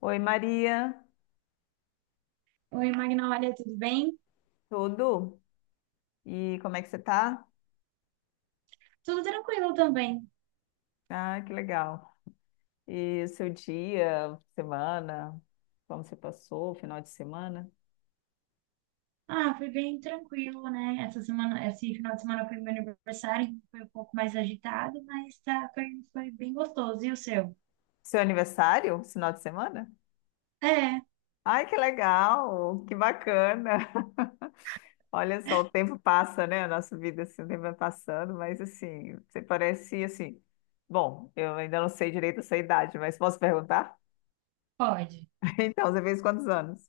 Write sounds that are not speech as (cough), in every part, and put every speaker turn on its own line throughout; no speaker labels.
Oi, Maria,
Oi, Magnólia, tudo bem?
tudo? E como é que você tá?
Tudo tranquilo também.
Ah, que legal. E seu dia, semana, como você passou, final de semana?
Ah, foi bem tranquilo, né? Essa semana, esse final de semana foi meu aniversário, então foi um pouco mais agitado, mas tá, foi bem gostoso. E o seu?
Seu aniversário, final de semana?
É,
Ai, que legal, que bacana. (laughs) Olha só, o tempo passa, né? A nossa vida, assim, o tempo vai passando, mas assim, você parece assim. Bom, eu ainda não sei direito a sua idade, mas posso perguntar?
pode.
(laughs) Então, você fez quantos anos?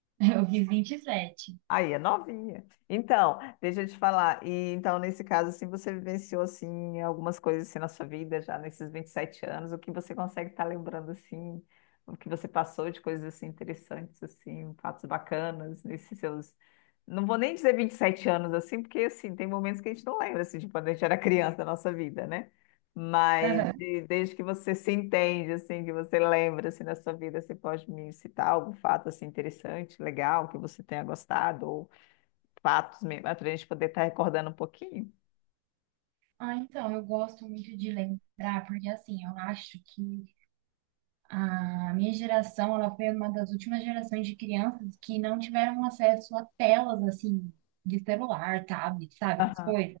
(laughs) Eu fiz 27.
Aí é novinha. Então, deixa eu te falar. E então, nesse caso, assim, você vivenciou assim algumas coisas assim na sua vida já nesses 27 anos, o que você consegue estar lembrando assim, o que você passou de coisas assim interessantes assim, fatos bacanas nesses seus. Não vou nem dizer 27 anos assim, porque assim, tem momentos que a gente não lembra assim de quando a gente era criança da nossa vida, né? Mas
Aham.
desde que você se entende, assim, que você lembra, assim, na sua vida, você pode me citar algum fato, assim, interessante, legal, que você tenha gostado, ou fatos mesmo, para a gente poder estar recordando um pouquinho?
Ah, então, eu gosto muito de lembrar, porque assim, eu acho que a minha geração, ela foi uma das últimas gerações de crianças que não tiveram acesso a telas, assim, de celular, tablet, sabe, essas
Aham,
coisas.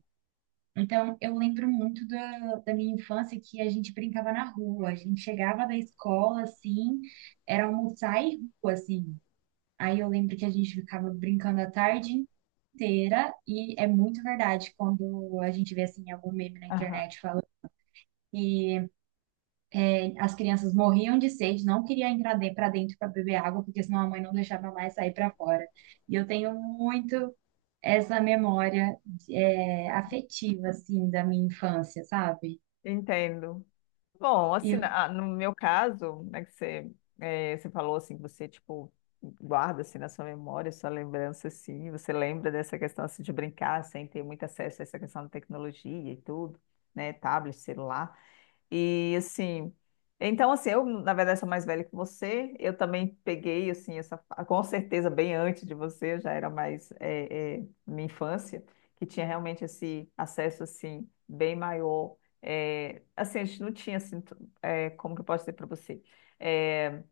Então, eu lembro muito da minha infância que a gente brincava na rua. A gente chegava da escola, assim, era almoçar e rua, assim. Aí eu lembro que a gente ficava brincando a tarde inteira, e é muito verdade quando a gente vê, assim, algum meme na
aham,
internet falando que as crianças morriam de sede, não queriam entrar para dentro para beber água, porque senão a mãe não deixava mais sair para fora. E eu tenho muito essa memória, é, afetiva, assim, da minha infância, sabe?
entendo. Bom, assim,
E
no meu caso, né, que você, você falou, assim, que você, tipo, guarda, assim, na sua memória, sua lembrança, assim, você lembra dessa questão, assim, de brincar, sem ter muito acesso a essa questão da tecnologia e tudo, né, tablet, celular. E assim, eu na verdade sou mais velha que você, eu também peguei assim essa, com certeza bem antes de você, eu já era mais minha infância, que tinha realmente esse acesso assim bem maior. É, assim, a gente não tinha assim, como que eu posso dizer para você? É,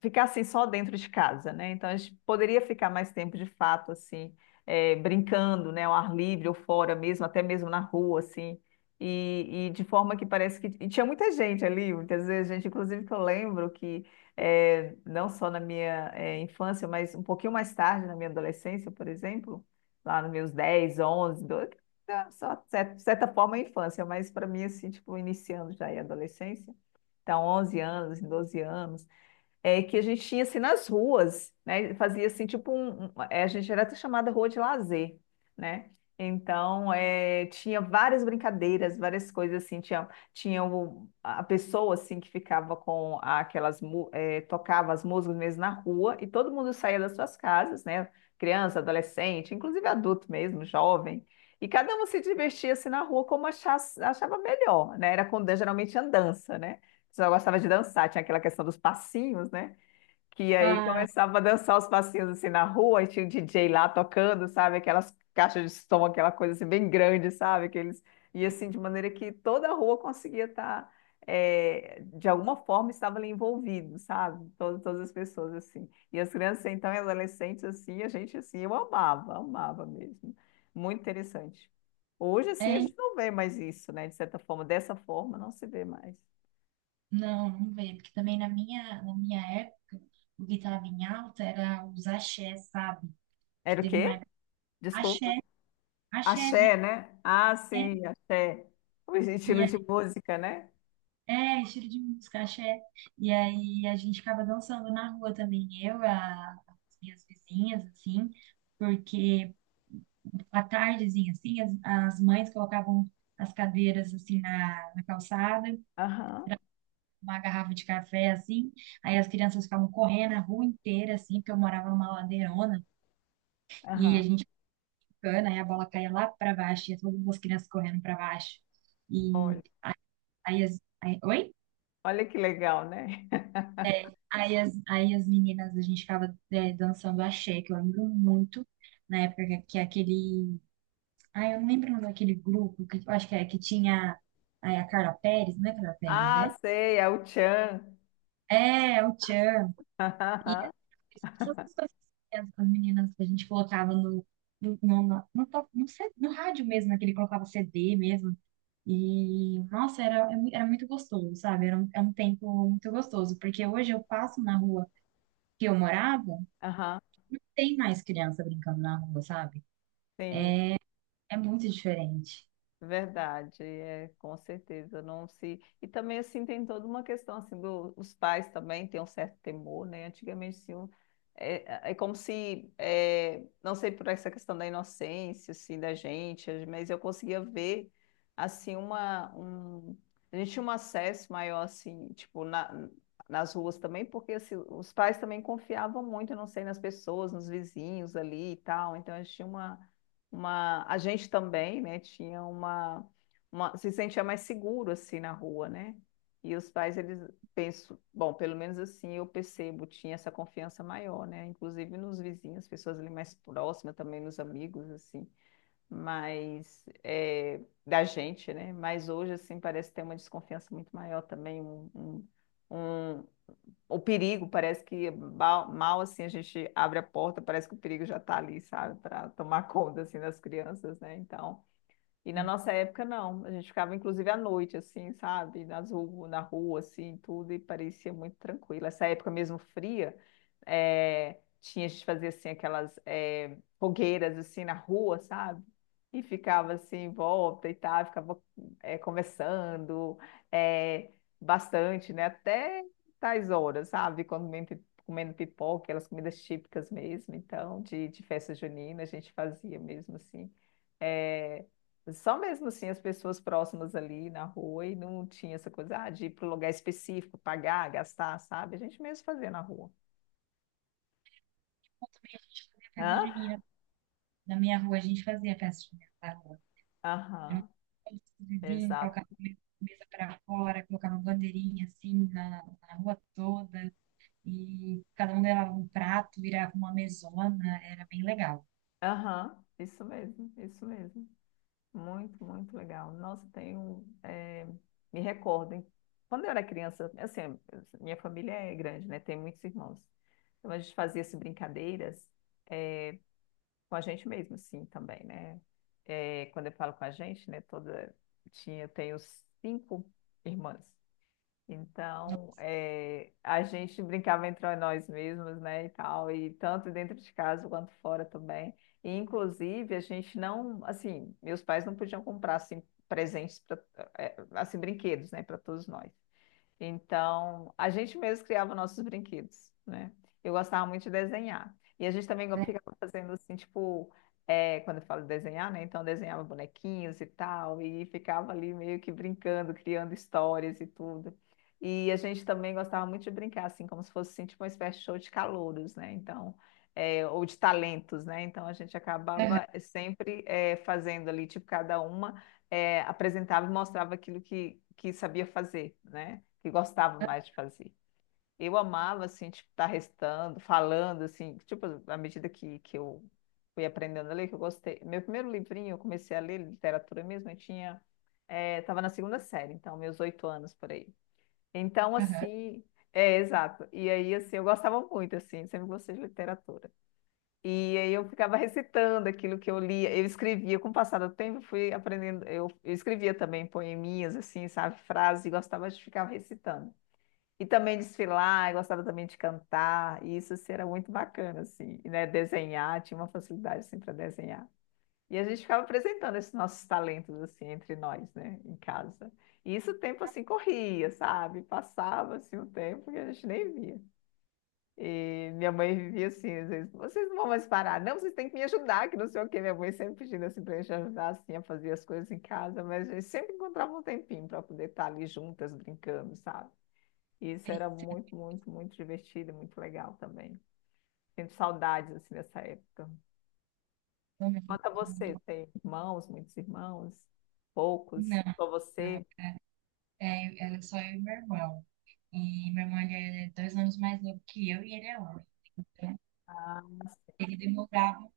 ficar assim só dentro de casa, né? Então a gente poderia ficar mais tempo de fato assim, brincando, né, ao ar livre ou fora mesmo, até mesmo na rua assim. E de forma que parece que e tinha muita gente ali, muitas vezes gente, inclusive que eu lembro que não só na minha infância, mas um pouquinho mais tarde na minha adolescência, por exemplo, lá nos meus 10, 11, 12, né, só de certa forma a infância, mas para mim assim, tipo, iniciando já a adolescência, então 11 anos, 12 anos, é, que a gente tinha assim nas ruas, né? Fazia assim tipo a gente era até chamada rua de lazer, né? Então é, tinha várias brincadeiras, várias coisas assim, tinha a pessoa assim que ficava com aquelas tocava as músicas mesmo na rua e todo mundo saía das suas casas, né? Criança, adolescente, inclusive adulto mesmo, jovem. E cada um se divertia assim na rua como achava melhor, né? Era com, geralmente andança, né? Só gostava de dançar, tinha aquela questão dos passinhos, né? Que aí
ah,
começava a dançar os passinhos assim na rua, e tinha o DJ lá tocando, sabe? Aquelas caixas de som, aquela coisa assim bem grande, sabe? Aqueles... E assim, de maneira que toda a rua conseguia estar, de alguma forma, estava ali envolvido, sabe? Todas as pessoas assim. E as crianças, então, e adolescentes, assim, a gente, assim, eu amava, amava mesmo. Muito interessante. Hoje, assim, a
é?
gente não vê mais isso, né? De certa forma, dessa forma, não se vê mais.
Não, não veio, porque também na minha época, o que estava em alta era os axé, sabe? Que
Era o
teve uma
quê?
época, axé,
Desculpa.
axé, de-
Axé, né? Ah,
é,
sim, axé. O
e
estilo
é,
de música, né?
é, estilo de música, axé. E aí a gente ficava dançando na rua também, eu, as minhas vizinhas, assim, porque à tardezinha, assim, as mães colocavam as cadeiras, assim, na calçada
Aham,
uma garrafa de café, assim. Aí as crianças ficavam correndo a rua inteira, assim, porque eu morava numa ladeirona. E
aham.
a gente ficando, aí a bola caía lá para baixo, e todas as crianças correndo para baixo. E
Olha,
aí as... Aí, oi?
olha que legal, né? (laughs)
Aí as meninas, a gente ficava é, dançando axé, que eu lembro muito, na época que aquele... Ah, eu não lembro o nome daquele grupo, que, eu acho que é que tinha aí a Carla Pérez, não é Carla Pérez,
Ah,
né?
sei, é o tchan.
É, o Tchan.
(laughs) Aham,
Essas coisas com as meninas que a gente colocava no, no, no, no, no, to- no C- no rádio mesmo, naquele que colocava CD mesmo. E, nossa, era muito gostoso, sabe? Era um, é um tempo muito gostoso, porque hoje eu passo na rua que eu morava,
aham,
tem mais criança brincando na rua, sabe?
sim.
É muito diferente.
Verdade, é, com certeza, não se... E também, assim, tem toda uma questão, assim, do, os pais também têm um certo temor, né? Antigamente, assim, é como se, é, não sei por essa questão da inocência, assim, da gente, mas eu conseguia ver, assim, uma... Um... A gente tinha um acesso maior, assim, tipo, na, nas ruas também, porque, assim, os pais também confiavam muito, eu não sei, nas pessoas, nos vizinhos ali e tal, então a gente tinha uma a gente também, né, tinha uma se sentia mais seguro assim na rua, né? E os pais eles penso, bom, pelo menos assim eu percebo, tinha essa confiança maior, né? Inclusive nos vizinhos, pessoas ali mais próximas, também nos amigos assim, mas é, da gente, né? Mas hoje assim parece ter uma desconfiança muito maior também, um, o perigo, parece que mal assim a gente abre a porta, parece que o perigo já está ali, sabe, para tomar (laughs) conta assim das crianças, né? Então, e na
E
nossa época, não. A gente ficava, inclusive, à noite, assim, sabe? Na rua, assim, tudo, e parecia muito tranquilo. Essa época mesmo fria, tinha, a gente fazia, assim, aquelas fogueiras, assim, na rua, sabe? E ficava, assim, em volta e tal, ficava conversando eh, bastante, né? Até tais horas, sabe? Quando comendo pipoca, aquelas comidas típicas mesmo, então, de festa junina, a gente fazia mesmo, assim. Eh, só mesmo assim as pessoas próximas ali na rua e não tinha essa coisa ah, de ir para um lugar específico, pagar, gastar, sabe? A gente mesmo fazia na rua.
como também a gente fazia festa
Hã?
junina. Na minha rua, a gente fazia festa junina na rua. Juntava
Aham,
todos os vizinhos,
exato.
colocava mesa para fora, colocava bandeirinha assim na rua toda. E cada um levava um prato, virava uma mesona, era bem legal.
Aham, isso mesmo, isso mesmo. Muito, muito legal. Nossa, tenho. Me recordo, hein? Quando eu era criança, assim, minha família é grande, né? Tem muitos irmãos. Então a gente fazia assim, brincadeiras. Com a gente mesmo, assim, também, né? É, quando eu falo com a gente, né, toda, tinha, eu tenho cinco irmãs. Então, é, a gente brincava entre nós mesmos, né, e tal, e tanto dentro de casa quanto fora também. E, inclusive, a gente não, assim, meus pais não podiam comprar, assim, presentes, pra, assim, brinquedos, né, para todos nós. Então, a gente mesmo criava nossos brinquedos, né? Eu gostava muito de desenhar. E a gente também ficava fazendo assim, tipo, é, quando eu falo desenhar, né? Então, eu desenhava bonequinhos e tal, e ficava ali meio que brincando, criando histórias e tudo. E a gente também gostava muito de brincar, assim, como se fosse assim, tipo uma espécie de show de calouros, né? Então, é, ou de talentos, né? Então, a gente
Aham,
acabava sempre é, fazendo ali, tipo, cada uma é, apresentava e mostrava aquilo que, sabia fazer, né? que gostava mais de fazer. Eu amava, assim, tipo, estar restando, falando, assim, tipo, à medida que, eu fui aprendendo a ler, que eu gostei. Meu primeiro livrinho, eu comecei a ler literatura mesmo, eu tinha, estava na segunda série, então, meus 8 anos por aí. Então,
aham.
assim, é, exato. E aí, assim, eu gostava muito, assim, sempre gostei de literatura. E aí eu ficava recitando aquilo que eu lia, eu escrevia, com o passar do tempo, eu fui aprendendo, eu escrevia também poeminhas, assim, sabe, frases, e gostava de ficar recitando. E também desfilar, eu gostava também de cantar, e isso assim, era muito bacana, assim, e, né? Desenhar, tinha uma facilidade assim para desenhar. E a gente ficava apresentando esses nossos talentos assim entre nós, né, em casa. E isso o tempo assim corria, sabe? Passava assim o tempo que a gente nem via. E minha mãe vivia assim, às vezes, vocês não vão mais parar, não, vocês têm que me ajudar, que não sei o quê. Minha mãe sempre pedindo assim para a gente ajudar assim a fazer as coisas em casa, mas a gente sempre encontrava um tempinho para poder estar ali juntas brincando, sabe? E Isso
Sei,
era muito,
sei,
muito, muito divertido e muito legal também. Sinto saudades, assim, dessa época.
eu
Quanto a você,
lembro.
tem irmãos, muitos irmãos? Poucos?
Não,
Só
não,
você?
era, era só eu e meu irmão. E meu irmão ele é 2 anos mais novo que eu e ele é homem. Então,
Ah,
ele demorava.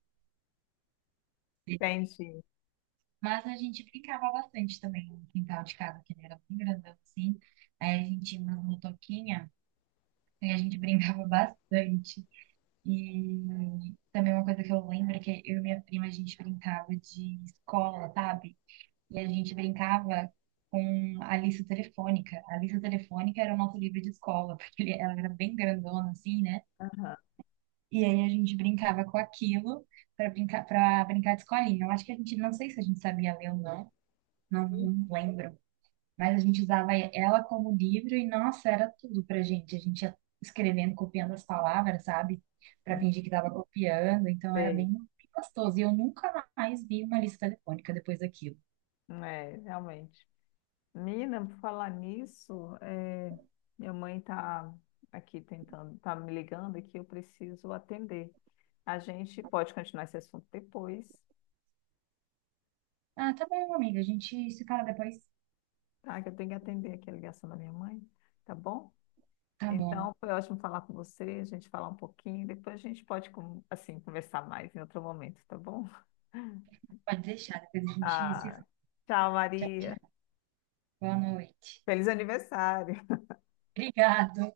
entendi.
Mas a gente brincava bastante também no quintal de casa, que ele era bem grandão assim. Aí a gente tinha uma motoquinha e a gente brincava (laughs) bastante. E também uma coisa que eu lembro é que eu e minha prima, a gente brincava de escola, sabe? E a gente brincava com a lista telefônica. A lista telefônica era o nosso livro de escola, (laughs) porque ela era bem grandona, assim, né?
Aham.
E aí a gente brincava com aquilo para brincar de escolinha. Eu acho que a gente, não sei se a gente sabia ler ou não, não lembro. Mas a gente usava ela como livro e, nossa, era tudo pra gente. A gente ia escrevendo, copiando as palavras, sabe? Pra
Não
fingir que tava copiando. Então era
Sei.
bem gostoso. E eu nunca mais vi uma lista telefônica depois daquilo.
É, realmente. Mina, por falar nisso, é, minha mãe está aqui tentando, tá me ligando aqui, eu preciso atender. A gente pode continuar esse assunto depois,
Ah, tá bom, amiga. A gente se fala depois.
tá? Que eu tenho que atender aqui a ligação da minha mãe, tá bom?
Tá bom.
Então, foi ótimo falar com você, a gente falar um pouquinho, depois a gente pode, assim, conversar mais em outro momento, tá bom? (laughs)
Pode deixar. Depois a gente se
Ah,
fala.
tchau,
Tchau,
Maria.
tchau. Boa noite.
Feliz aniversário.
Obrigado.